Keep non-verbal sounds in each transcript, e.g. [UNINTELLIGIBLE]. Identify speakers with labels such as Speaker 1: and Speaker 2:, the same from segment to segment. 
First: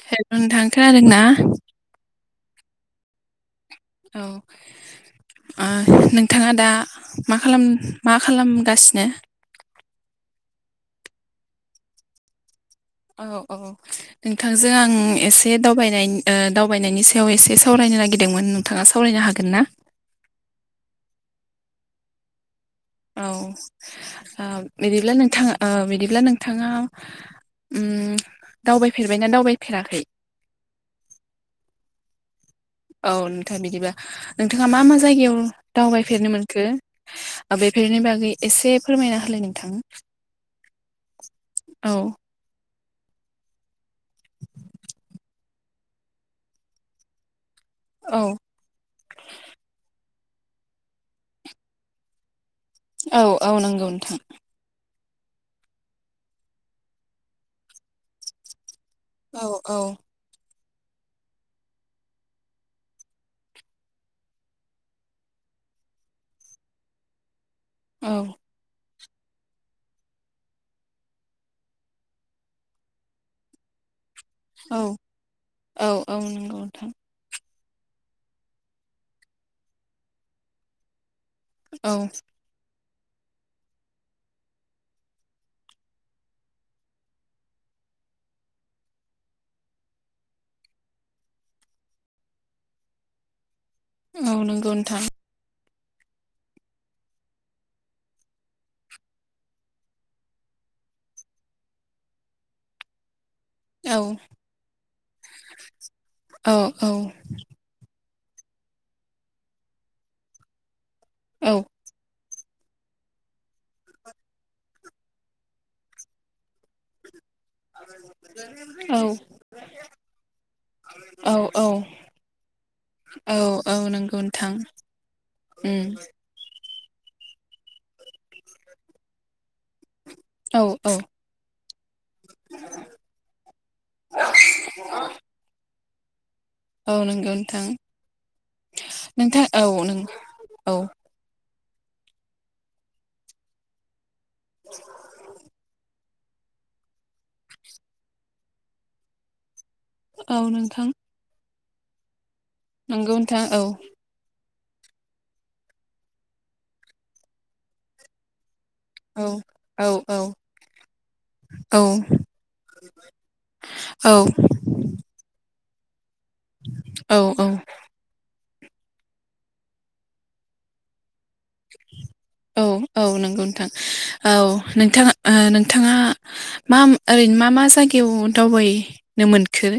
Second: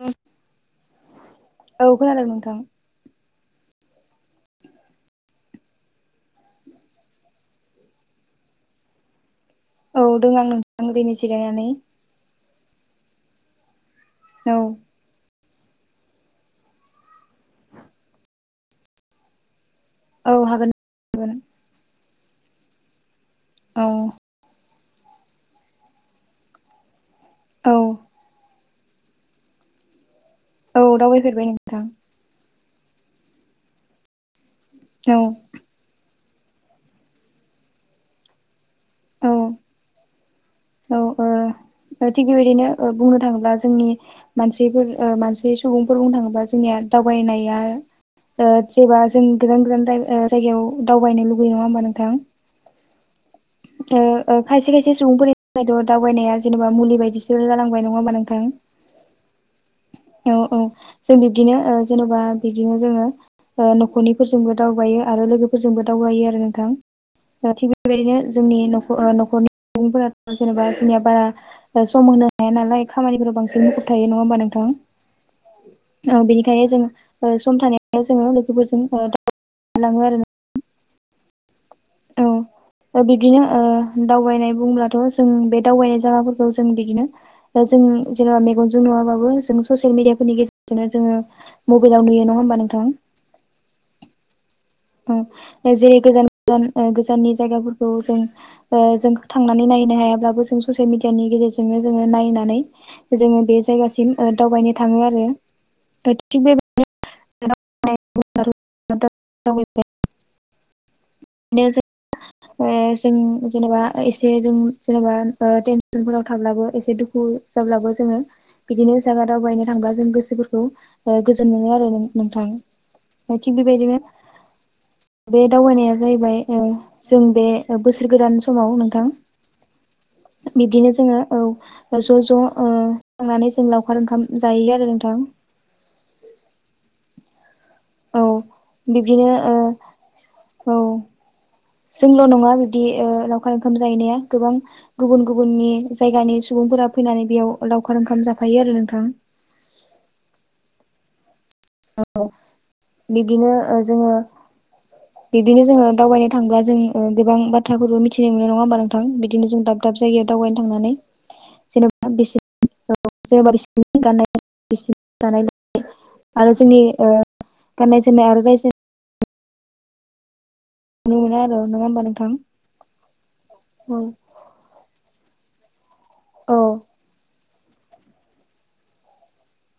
Speaker 1: औ
Speaker 2: हेल' नोंथां खोनादोंना?
Speaker 1: ओं
Speaker 2: औ। ओ नोंथाङा दा मा खालाम मा खालामगासिनो?
Speaker 1: औ दं आं नोंथां ओरैनो जिरायनानै।
Speaker 2: औ औ
Speaker 1: औ
Speaker 2: नोंथांजों आं एसे दावबायनाय दावबायनायनि सायाव एसे सावरायनो नागिरदोंमोन नोंथाङा सावरायनो हागोन ना?
Speaker 1: औ हागोन हागोन। औ
Speaker 2: औ बिदिब्ला नोंथाङा बिदिब्ला नोंथाङा
Speaker 1: औ।
Speaker 2: उम दावबायफेरबायना दावबायफेराखै?
Speaker 1: औ दावबायफेरबाय नोंथां।
Speaker 2: औ नोंथां बिदिबा नोंथाङा मा मा
Speaker 1: औ
Speaker 2: जायगायाव दावबायफेरनो मोन खो बेफोरनि बागै एसे फोरमायना होलाय
Speaker 1: औ
Speaker 2: नोंथां।
Speaker 1: औ ओ
Speaker 2: औ
Speaker 1: थिग बेबायदिनो ओ बुंनो थाङोब्ला जोंनि मानसिफोर ओ मानसि सुबुंफोर बुंनो थाङोब्ला जोंनिया दावबायनाया
Speaker 2: औ
Speaker 1: ओ जेब्ला जों गोजान गोजान जायगा ओ जायगायाव दावबायनो लुबैयो नङा होमबा नोंथां?
Speaker 2: औ औ नंगौ नोंथां।
Speaker 1: सासे सुबुंफोरनिथ' दावबायनाया जेनेबा मुलि बायदिसो जालांबाय नङा होनबा नोंथां?
Speaker 2: औ औ।
Speaker 1: औ जों बिब्दिनो जेन'बा बिदिनो जोङो न'खरनिफोरजोंबो दावबायो आरो लोगोफोरजोंबो दावबायो आरो नोंथां। दा थिग
Speaker 2: औ
Speaker 1: बेबायदिनो जोंनि नखर न'खरनि सुबुंफोराथ' जेनेबा जोंनिया बारा सम होनो हाया नालाय खामानिफोर बांसिन मुखुब थायो नङा होनबा नोंथां?
Speaker 2: औ औ औ
Speaker 1: ओ
Speaker 2: नंगौ
Speaker 1: बेनिखायनो जों
Speaker 2: नोंथां
Speaker 1: ओ सम थानायावनो जोङो लोगोफोरजों [UNINTELLIGIBLE] आरो नोंथां।
Speaker 2: औ।
Speaker 1: दा बिदिनो ओ दावबायनाय बुंब्लाथ' जों बे दावबायनाय जागाफोरखौ जों बिदिनो जों जोङो मेगनजों नुवाबाबो जों ससियेल मिडियाफोरनि गेजेरजोंनो जोङो मबाइलाव नुयो नङा होमबा नोंथां?
Speaker 2: औ नोंगौ नोंथां।
Speaker 1: जों जेरै गोजान गोजान गोजाननि जायगाफोरखौ जों ओ जों थांनानै नायनो हायाब्लाबो जों ससियेल मिडियानि गेजेरजोंनो जोङो नायनानै जोङो बे
Speaker 2: औ
Speaker 1: जायगासिम ओ दावबायनो थाङो आरो। दा थिग
Speaker 2: औ औ
Speaker 1: बेबायदिनो ओ दाब दाब [UNINTELLIGIBLE]
Speaker 2: औ
Speaker 1: ओ जों जेनेबा एसे जों जेनेबा ओ टेनसनफोराव थाब्लाबो एसे दुखु जाब्लाबो जोङो बिदिनो जायगा दावबायनो थांबा जों गोसोफोरखौ गोजोन
Speaker 2: औ औ
Speaker 1: मोनो आरो नो-नोंथां। ओ
Speaker 2: औ औ नंगौ नोंथां।
Speaker 1: बे
Speaker 2: उम
Speaker 1: दावबायनाया जाहैबाय ओ जों बे बोसोर गोदान समाव नोंथां
Speaker 2: औ
Speaker 1: बिदिनो
Speaker 2: औ
Speaker 1: जोङो औ ज' ज' ओ थांनानै जों लावखार ओंखाम जायो आरो नोंथां।
Speaker 2: औ नंगौ नोंथां।
Speaker 1: औ बिदिनो
Speaker 2: नोंथां
Speaker 1: ओ
Speaker 2: औ नों
Speaker 1: औ जोंल' नङा बिब्दि ओ लावखार ओंखाम जाहैनाया गोबां गुबुन गुबुननि जायगानि सुबुंफोरा फैनानै बेयाव लावखार ओंखाम जाफायो आरो नोंथां।
Speaker 2: औ नोंथां।
Speaker 1: औ
Speaker 2: नंगौ नोंथां
Speaker 1: बिदिनो
Speaker 2: औ
Speaker 1: ओ जोङो बिदिनो जोङो दावबायनो थांब्ला जों ओ गोबां बाथ्राफोरबो मिथिनो मोनो नङा होमबा नों थां
Speaker 2: औ
Speaker 1: बिदिनो जों
Speaker 2: औ
Speaker 1: दाब दाब
Speaker 2: औ
Speaker 1: जायगायाव दावबायनो थांनानै
Speaker 2: औ
Speaker 1: जेनेबा बिसोर जेनेबा बिसिनि गाननाय जोमनाय, जानाय लोंनाय आरो जोंनि ओ
Speaker 2: औ
Speaker 1: गाननाय जोमनाय आरो रायजो नुनो मोनो आरो नङा होमबा नोंथां
Speaker 2: औ औ नंगौ नोंथां, औ नोंथाङा ओ नोंथाङा
Speaker 1: औ
Speaker 2: मा ओरैनो मा मा जाय गायाव दावबायनो मोनखो?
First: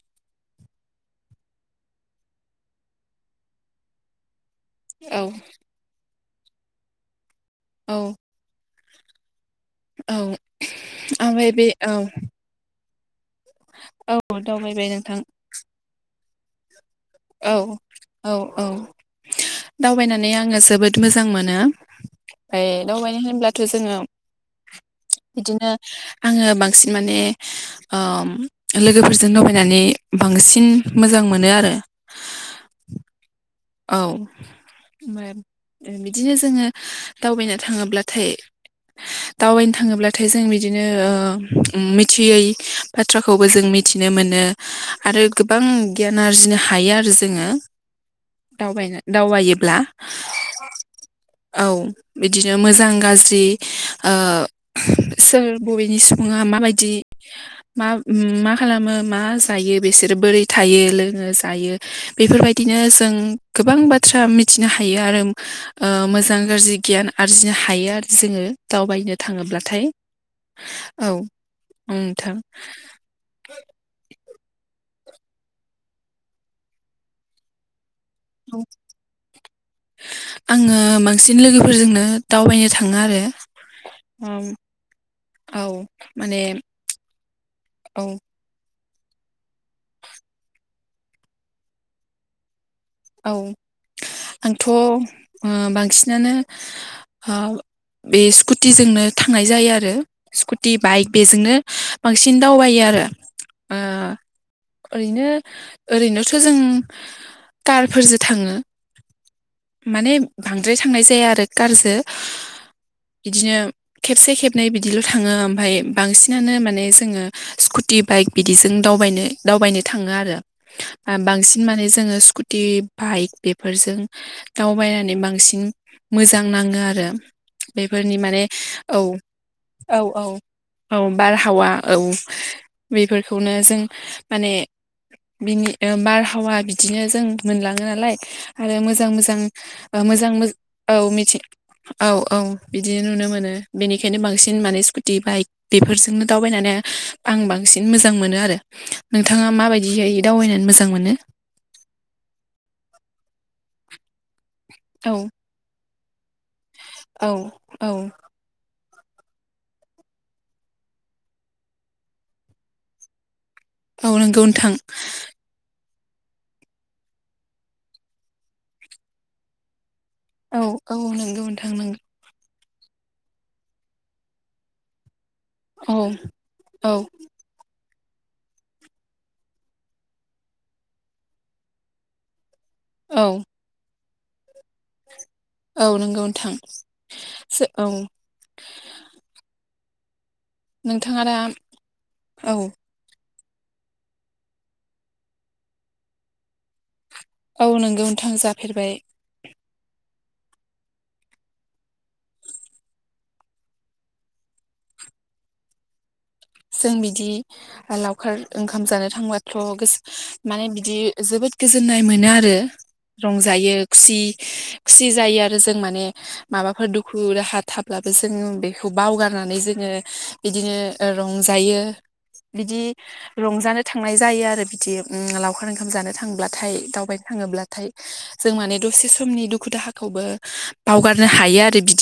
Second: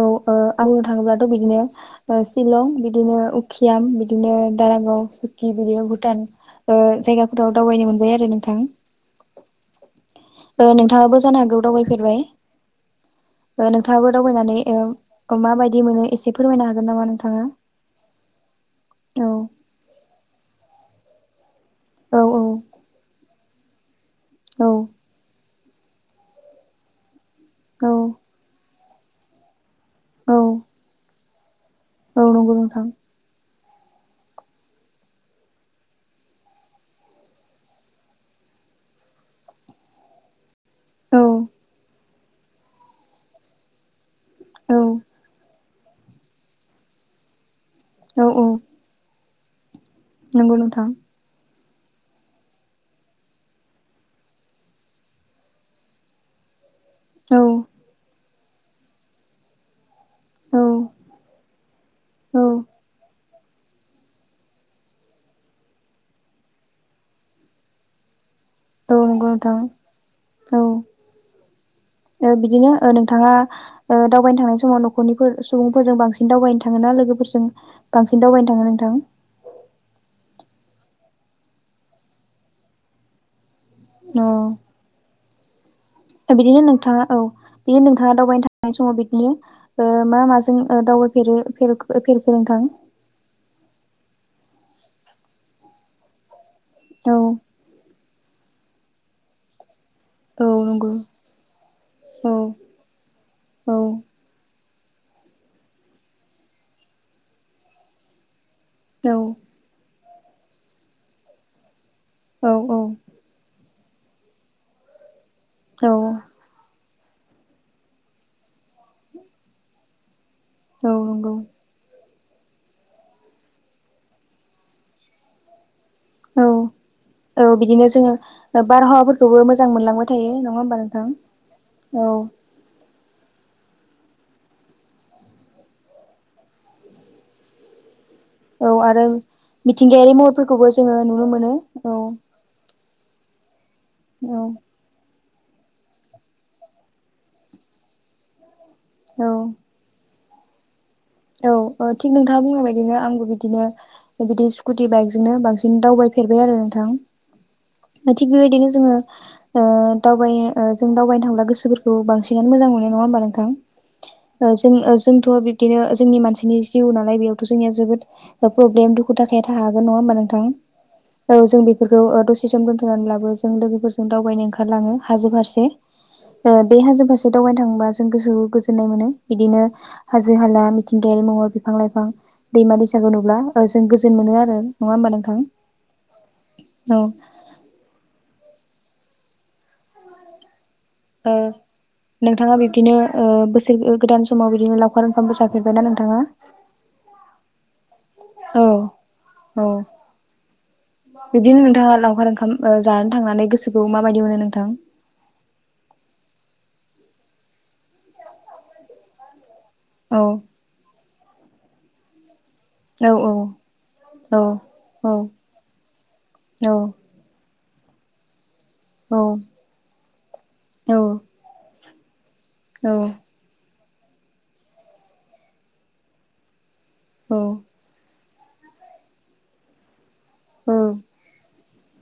Speaker 1: औ ओ आङो थाङोब्लाथ' बिदिनो ओ सिलं, बिदिनो उखियाम, बिदिनो दारागाव
Speaker 2: औ
Speaker 1: सुकि बिदिनो भुटान ओ जायगाफोराव दावबायनो
Speaker 2: औ
Speaker 1: मोनबाय आरो नोंथां
Speaker 2: औ
Speaker 1: ओ नोंथाङाबो जानो
Speaker 2: ओमफ्राय
Speaker 1: हागौ
Speaker 2: बे औ
Speaker 1: दावबायफेरबाय ओ नोंथाङाबो
Speaker 2: औ
Speaker 1: दावबायनानै
Speaker 2: दावबायबाय नोंथां
Speaker 1: ओ मााबायदि मोनो एसे फोरमायना हो
Speaker 2: औ औ औ
Speaker 1: औ
Speaker 2: दावबायना नानै आङो जोबोद मोजां मोनो
Speaker 1: औ
Speaker 2: ओमफ्राय दावबायनो होनब्लाथ' जोङो
Speaker 1: औ
Speaker 2: बिदिनो आङो बांसिन माने ओम लोगोफोरजों दबायनानै
Speaker 1: औ
Speaker 2: बांसिन मोजां मोनो आरो
Speaker 1: औ नंगौ नोंथां
Speaker 2: औ अमफाय अ बिदिनो जोङो दावबायनो थाङोब्लाथाय दावबायनो थाङोब्लाथाय जों बि बिदिनो ओ
Speaker 1: औ
Speaker 2: मिथियै बाथ्राखौबो जों मिथिनो मोनो
Speaker 1: औ
Speaker 2: आरो गोब गोबां गियान आरजिनो हायो आरो जोङो
Speaker 1: औ औ
Speaker 2: दावबायना दावबायोब्ला
Speaker 1: नंगौ नोंथां ।
Speaker 2: औ बिदिनो मोजां गाज्रि ओ सोर बबेनि सुबुङा माबायदि
Speaker 1: औ
Speaker 2: बिदि मा ओम मा खालामो मा जायो बिसोरो बोरै
Speaker 1: औ
Speaker 2: थायो लोङो जायो बेफोरबायदिनो जों गोबां बाथ्रा मिथिनो हायो आरो ओ मोजां गाज्रि गियान आरजिनो हायो आरो नोङो।
Speaker 1: औ
Speaker 2: दावबायनो
Speaker 1: नंगौ नोंथां
Speaker 2: थाङोब्लाथाय औ
Speaker 1: ओ
Speaker 2: नोंथां
Speaker 1: बिदिनो ओ नोंथाङा ओ दावबायनो थांनाय समाव नख नखरनिफोर सुबुंफोरजों बांसिन दावबायनो थाङोना लोगोफोरजों बांसिन दावबायनो थाङो नोंथां?
Speaker 2: आङो बांसिन लोगोफोरजोंनो दावबायनो थाङो आरो ओम
Speaker 1: औ
Speaker 2: औ माने
Speaker 1: बिदिनो नोंथाङा औ बिदिनो
Speaker 2: औ
Speaker 1: नोंथाङा दावबायनो थां समाव बिदिनो ओ मा मा जों ओ दावबायफेरो फेरखो नोंथां?
Speaker 2: औ आंथ' ओ बांसिनानो बे स्कुटिजोंनो थांनाय जायो आरो
Speaker 1: औ
Speaker 2: स्कुटि
Speaker 1: नंगौ।
Speaker 2: बाइक बेजोंनो
Speaker 1: औ
Speaker 2: बांसिन दावबायो आरो
Speaker 1: औ
Speaker 2: ओ ओरैनो ओरैनोथ' जों कारफोरजों थाङो माने बांद्राय थांनाय जाया आरो कारजों
Speaker 1: औ औ
Speaker 2: बिदिनो खेबसे खेबनै बिदिल' थाङो ओमफ्राय
Speaker 1: औ
Speaker 2: बांसिनानो माने जोङो स्कुटि बाइक बिदिजों दावबायनो दावबायनो थाङो आरो
Speaker 1: औ नंगौ
Speaker 2: बांसिन माने जोङो स्कु टि बाइक बेफोरजों दावबायनानै बांसिन मोजां
Speaker 1: औ
Speaker 2: नाङो आरो
Speaker 1: औ बिदिनो जोङो
Speaker 2: बेफोरनि माने औ
Speaker 1: बारहावाफोरखौबो मोजां
Speaker 2: औ
Speaker 1: मोनलांबाय
Speaker 2: औ
Speaker 1: थायो नङा होमबा
Speaker 2: औ
Speaker 1: नोंथां?
Speaker 2: बारहावा औ बेफोर बेखौनो जों माने बिनि बारहावा बिदिनो जों मोनलाङो नालाय आरो मोजां मोजां
Speaker 1: मिथिंगायारि
Speaker 2: मोजां
Speaker 1: महरफोरखौबो जोङो
Speaker 2: औ
Speaker 1: नुनो
Speaker 2: मिथि
Speaker 1: मोनो
Speaker 2: औ औ बि बिदि नुनो मोनो बेनिखायनो
Speaker 1: औ
Speaker 2: बांसिन माने स्कुटि बाइक बेफोरजोंनो दावबायनानै आं बांसिन मोजां मोनो आरो
Speaker 1: औ
Speaker 2: नोंथाङा माबायदि जायो दावबायनानै मोजां मोनो
Speaker 1: औ ओ थिग नोंथाङा बुंनाय बायदिनो आंबो बिदिनो बिदि स्कुटि
Speaker 2: औ
Speaker 1: बाइकजोंनो बांसिन दावबायफेरबाय आरो नोंथां
Speaker 2: औ औ
Speaker 1: थां थिग बेबायदिनो जोङो ओ दावबाय ओ जों दावबायनो थांब्ला गोसोफोरखौ बांसिनानो मोजां मोननाय नङा होमबा
Speaker 2: औ नंगौ
Speaker 1: नोंथां
Speaker 2: नोंथां
Speaker 1: जों जोंथ'आ बिबदिनो जोंनि मानसिनि जिउ नालाय बेयावथ' जोंनिया जोबोद प्रब्लेम दुखु दाहाया थाखागोन नङा होनबा नोंथां
Speaker 2: औ नंगौ
Speaker 1: औ जों
Speaker 2: नोंथां नंगौ
Speaker 1: बेफोरखौ दसे सम दोन्थ'नानै लाबो जों लोगोफोरजों दावबायनो ओंखारलाङो हाजो फारसे
Speaker 2: औ
Speaker 1: बे
Speaker 2: औ
Speaker 1: हाजो फारसे दावबायनो थाङोबा जों गोसोखौ गोजोन्नाय मोनो बिदिनो हाजो हाला मिथिंगायारि महर बिफां लाइफां दैमा - दैसाखौ
Speaker 2: औ
Speaker 1: नुब्ला जों गोजोन मोनो आरो नङा होमबा नोंथां
Speaker 2: औ नोंगौ नथां
Speaker 1: औ
Speaker 2: औ नोंथाङा दा
Speaker 1: नोंथाङा
Speaker 2: औ
Speaker 1: बिब्दिनो बोसोर गोदान समाव बिदिनो लावखार ओंखामबो जाफेरबायना नोंथाङा
Speaker 2: औ नोंगौ नोंथां
Speaker 1: औ
Speaker 2: जाफेरबाय
Speaker 1: औ बिबदिनो नोंथाङा लावखार ओंखाम जानानै थांनानै गोसोखौ माबायदि मोनो नोंथां
Speaker 2: [INAUDIBLE] जों बिदि लावखार ओंखाम जानो थांब्लाथ' गोसो
Speaker 1: औ
Speaker 2: माने बिदि जोबोद गोजोननाय मोनो आरो
Speaker 1: औ
Speaker 2: रंजायो खुसि-
Speaker 1: औ
Speaker 2: खुसि
Speaker 1: औ
Speaker 2: जायो आरो जों माने माबाफोर दुखु दाहा थाब ब्लाबो जों बेखौ बावगारनानै
Speaker 1: औ
Speaker 2: जोङो बिदिनो रंजायो बिदि
Speaker 1: औ
Speaker 2: रंजानो थांनाय जायो आरो बिदि लावखार ओंखाम जानो थांब्लाथाय दावबायनो थाङोब्लाथाय जों माने दसे समनि दुखु - दाहाखौबो
Speaker 1: औ
Speaker 2: बावगारनो हायो आरो बि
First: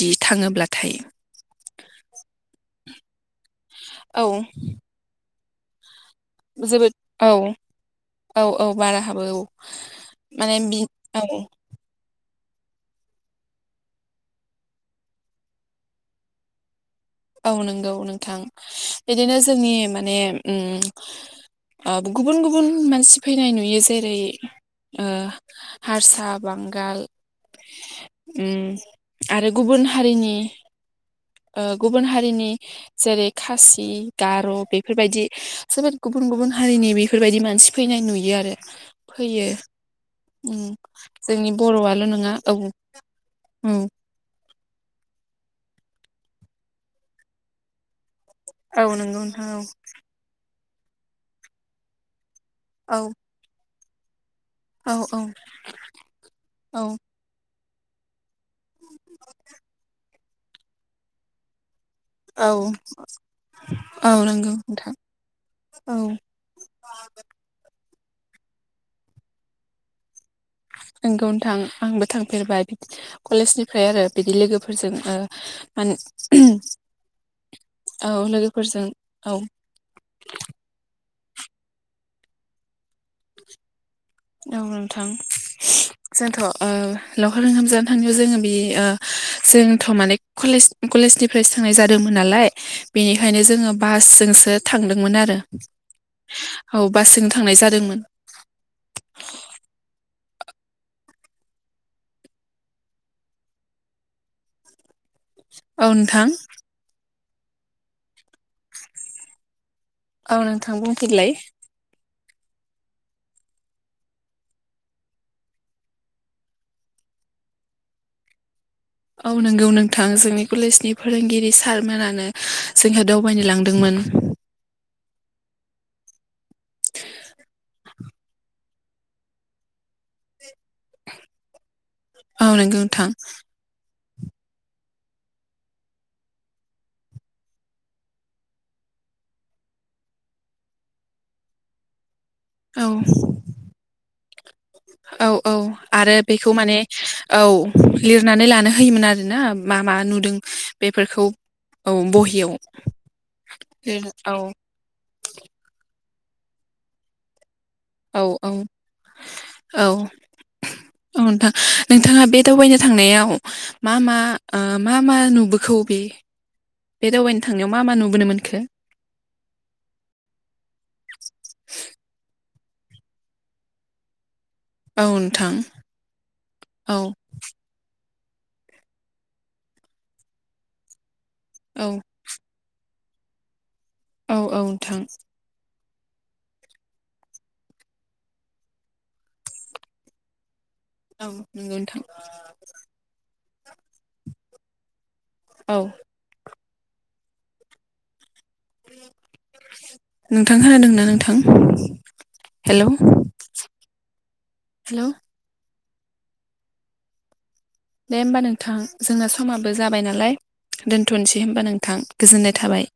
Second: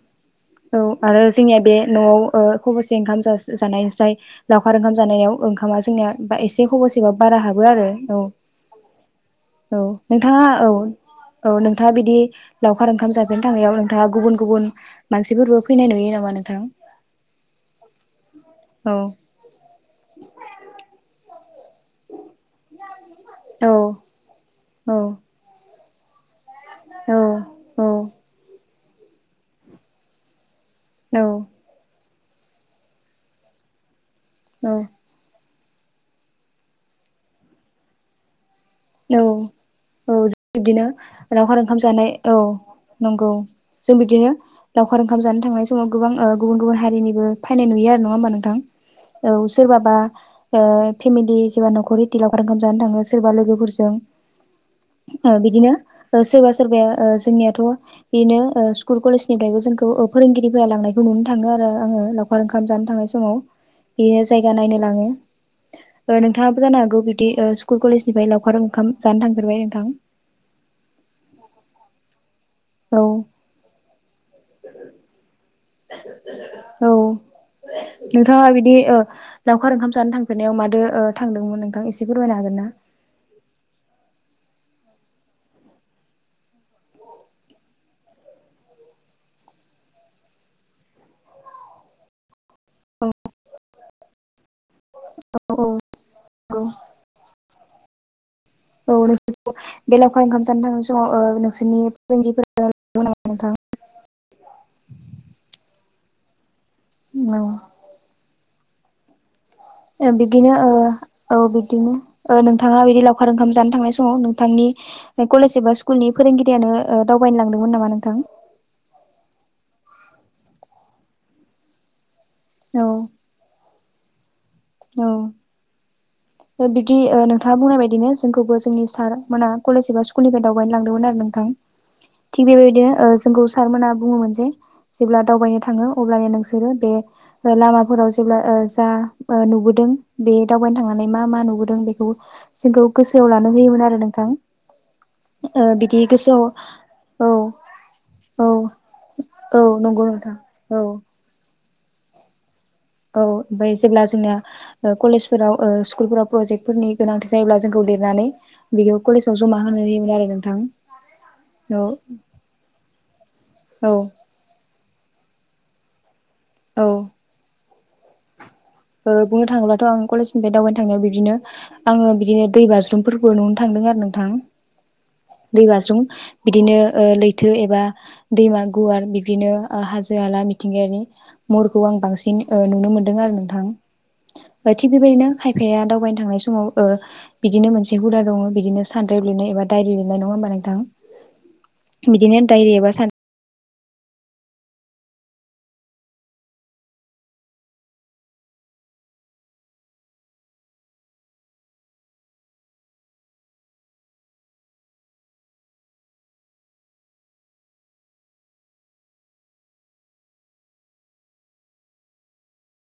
Speaker 1: औ आरो जोंनिया बे न'आव खबसे ओंखाम जासिग जानाय ज्राय
Speaker 2: औ
Speaker 1: लावखार ओंखाम जानायाव ओंखामा जोंनिया बा एसे
Speaker 2: जोबोद
Speaker 1: ख'बसेबा
Speaker 2: औ
Speaker 1: बारा हाबो आरो औ - औ नोंथाङा
Speaker 2: माने
Speaker 1: औ
Speaker 2: बि
Speaker 1: औ नोंथाङा बिदि लावखार ओंखाम जाफेरनो थांनायाव नोंथाङा गुबुन- गुबुन मानसिफोरबो फैनाय नुयो नामा नोंथां?
Speaker 2: नोंगौ नोंथां
Speaker 1: औ
Speaker 2: बिदिनो जोंनि माने उ आ गुबुन - गुबुन मानसिफ फैनाय
Speaker 1: औ
Speaker 2: नुयो जेरै
Speaker 1: औ
Speaker 2: ओ हारसाफ बांगाल
Speaker 1: औ
Speaker 2: उ आरो गुबुन हारिनि
Speaker 1: औ
Speaker 2: ओ गुबुन हारिनि जेरै खासि, गार'
Speaker 1: औ
Speaker 2: बेफोरबायदि चेबेद गुबुन गुबुन हारिनि बेफोरबायदि मानसि फैनाय नुयो आरो
Speaker 1: औ
Speaker 2: फैयो ।
Speaker 1: औ बिबिनो रावखार ओंखाम जानाय औ नंगौ
Speaker 2: औ
Speaker 1: जों बिगिनो लावखार ओंखाम जानो थांनाय समाव गोबां आ गुबुन गुबुन हारिनिबो फायनाय नुयो आरो नङा होमबा नों ओं
Speaker 2: औ नंगौ नोंथां
Speaker 1: औ सोरबाबा ओ फेमिलि जोया न'खर हिटिलावखार खाम जानो
Speaker 2: औ
Speaker 1: थाङो सोरबा लोगोफोरजों ।
Speaker 2: औ
Speaker 1: ओ
Speaker 2: औ
Speaker 1: बिदिनो सोरबा
Speaker 2: औ
Speaker 1: सोरबाया ओ जोंनियाथ' बेनो ओ स्कुल कलेजनिफ्रायबो जोंखौ फोरोंगिरिफोरा लांनायखौ नुनो थाङो आरो आङो लावखार ओंखाम
Speaker 2: औ
Speaker 1: जानो थांनाय समाव
Speaker 2: औ
Speaker 1: बेयो
Speaker 2: नंगौ
Speaker 1: जायगा नायनो
Speaker 2: नोंथां
Speaker 1: लाङो ।
Speaker 2: औ
Speaker 1: ओ नोंथाङाबो जानो हागौ बिदि ओ स्कुल कलेजनिफाय लावखार ओंखाम जानो थांफेरबाय नोंथां ।
Speaker 2: ओंगौ नोथां आंबो थां फेरबाय बि
Speaker 1: औ
Speaker 2: कलेजनिफ्राय आरो बिदि लोगोफोरजों ओ मान
Speaker 1: औ नोंथाङा बिदि ओ लावखार ओंखाम जानो थांफेरनायाव मादो ओ थांदोंमोन नोंथां एसे फोरमायनो हागोन ना?
Speaker 2: औ नोंथां जोंथ' ओ लावखार ओंखाम जानो थांनायाव जोङो बि ओ जोंथ' माने कलेज-कलेजनिफ्राय सोंनाय जादोंमोन नालाय बेनिखायनो जोङो बासजो ओसो थांदोंमोन आरो
Speaker 1: औ औ नंगौ
Speaker 2: औ बासजों थांनाय जादोंमोन ।
Speaker 1: [UNINTELLIGIBLE]
Speaker 2: औ नोथां ।
Speaker 1: औ । ओ
Speaker 2: औ
Speaker 1: बिदिनो ओ
Speaker 2: नोंथां बुंफिनलाय
Speaker 1: औ बिदिनो । ओ नोंथाङा बिदि लावखार ओंखाम जानो थांनाय समाव नोंथांनि कलेज एबा स्कुलनि फोरोंगिरियानो ओ दाव बायनो लांदोंमोन नामा नोंथां?
Speaker 2: औ नोंगौ नोंथां जोंनि कलेजनि फोरोंगिरि सारमोनानो जोंहा दावबायनो लांदोंमोन।
Speaker 1: औ ओ बिदि ओ नोंथाङा बुंनाय बाददिनो जोंखौबो जोंनि सार मोना कलेज एबा स्कुलनिफ्राय दावबायनो लांदोंमोन आरो नोंथां
Speaker 2: औ
Speaker 1: थिग
Speaker 2: नंगौ
Speaker 1: बेबायदिनो
Speaker 2: नोंथां
Speaker 1: ओ जोंखौ सारमोना बुङोमोन जे जेब्ला दावबायनो थाङो अब्लानो नोंसोरो बे लामाफोराव जेब्ला ओ जा ओ नुबोदो दों बे दावबायनो थांनानै मा मा नुबोदों बेखौ जोंखौ
Speaker 2: औ
Speaker 1: गोसोआव लानो होयोमोन आरो नोंथां।
Speaker 2: औ औ
Speaker 1: ओ बिदि
Speaker 2: आरो
Speaker 1: गोसोआव
Speaker 2: बेखौ माने औ
Speaker 1: औ
Speaker 2: लिरनानै लानो होयोमोन आरोना
Speaker 1: औ
Speaker 2: मा मा
Speaker 1: नंगौ नोंथां
Speaker 2: नुदों
Speaker 1: औ
Speaker 2: बेफोरखौ औ बहियाव
Speaker 1: औ ओमफाय जेब्ला
Speaker 2: लिरना औ
Speaker 1: जोंना कलेजफोराव ओ स्कुलफोराव प्रजेक्ट फोरनि गोनांथि जायोब्ला जों
Speaker 2: औ
Speaker 1: लेरनानै
Speaker 2: औ
Speaker 1: बिगौ कलेजाव जमा होनो होयोमोन आरो नोंथां।
Speaker 2: औ नोथां
Speaker 1: औ
Speaker 2: नोंथाङा बे दावबायनो थांनायाव
Speaker 1: औ
Speaker 2: मा मा ओ मा मा नुबोखौ बे
Speaker 1: औ
Speaker 2: बे दावबायनो थांनायाव मा मा नुबोनो मोनखो?
Speaker 1: ओ बुंनो थाङोब्लाथ' आं कलेजनिफ्राय दावबायनो थांनायाव बिदिनो आङो बिदिनोत दै बाज्रुमफोरबो नुनो थांदों आरो नोंथां
Speaker 2: औ नोंथां
Speaker 1: दैबाज्रुम बिदिनो
Speaker 2: औ
Speaker 1: ओ लैथो एबा दैमा गुवार बिदिनो हाजो हाला मिथिंगायारि
Speaker 2: औ
Speaker 1: महरखौ आं बांसिन ओ नुनो मोन दों आरो नोंथां
Speaker 2: औ औ
Speaker 1: बाय थिख
Speaker 2: नोंथां
Speaker 1: बेबायदिनो खायफाया दाव नो थांनाय समाव ओ बिदिनो मोनसे हुदा दङ बिदिनो सानद्राइब लिरनाय एबा दाइरि लिरनाय नङा होमबा नोंथां?
Speaker 2: औ नंगौ नोंथां
Speaker 1: बिदिनो दायरि एबा सान
Speaker 2: औ [INAUDIBLE] नोंथां खोनादोंना नोंथां हेलौ? हेलौ दे होमबा नोंथां जोंना समाबो जाबाय नालाय दोनथनोसै होमबा नोंथां गोजोननाय थाबाय।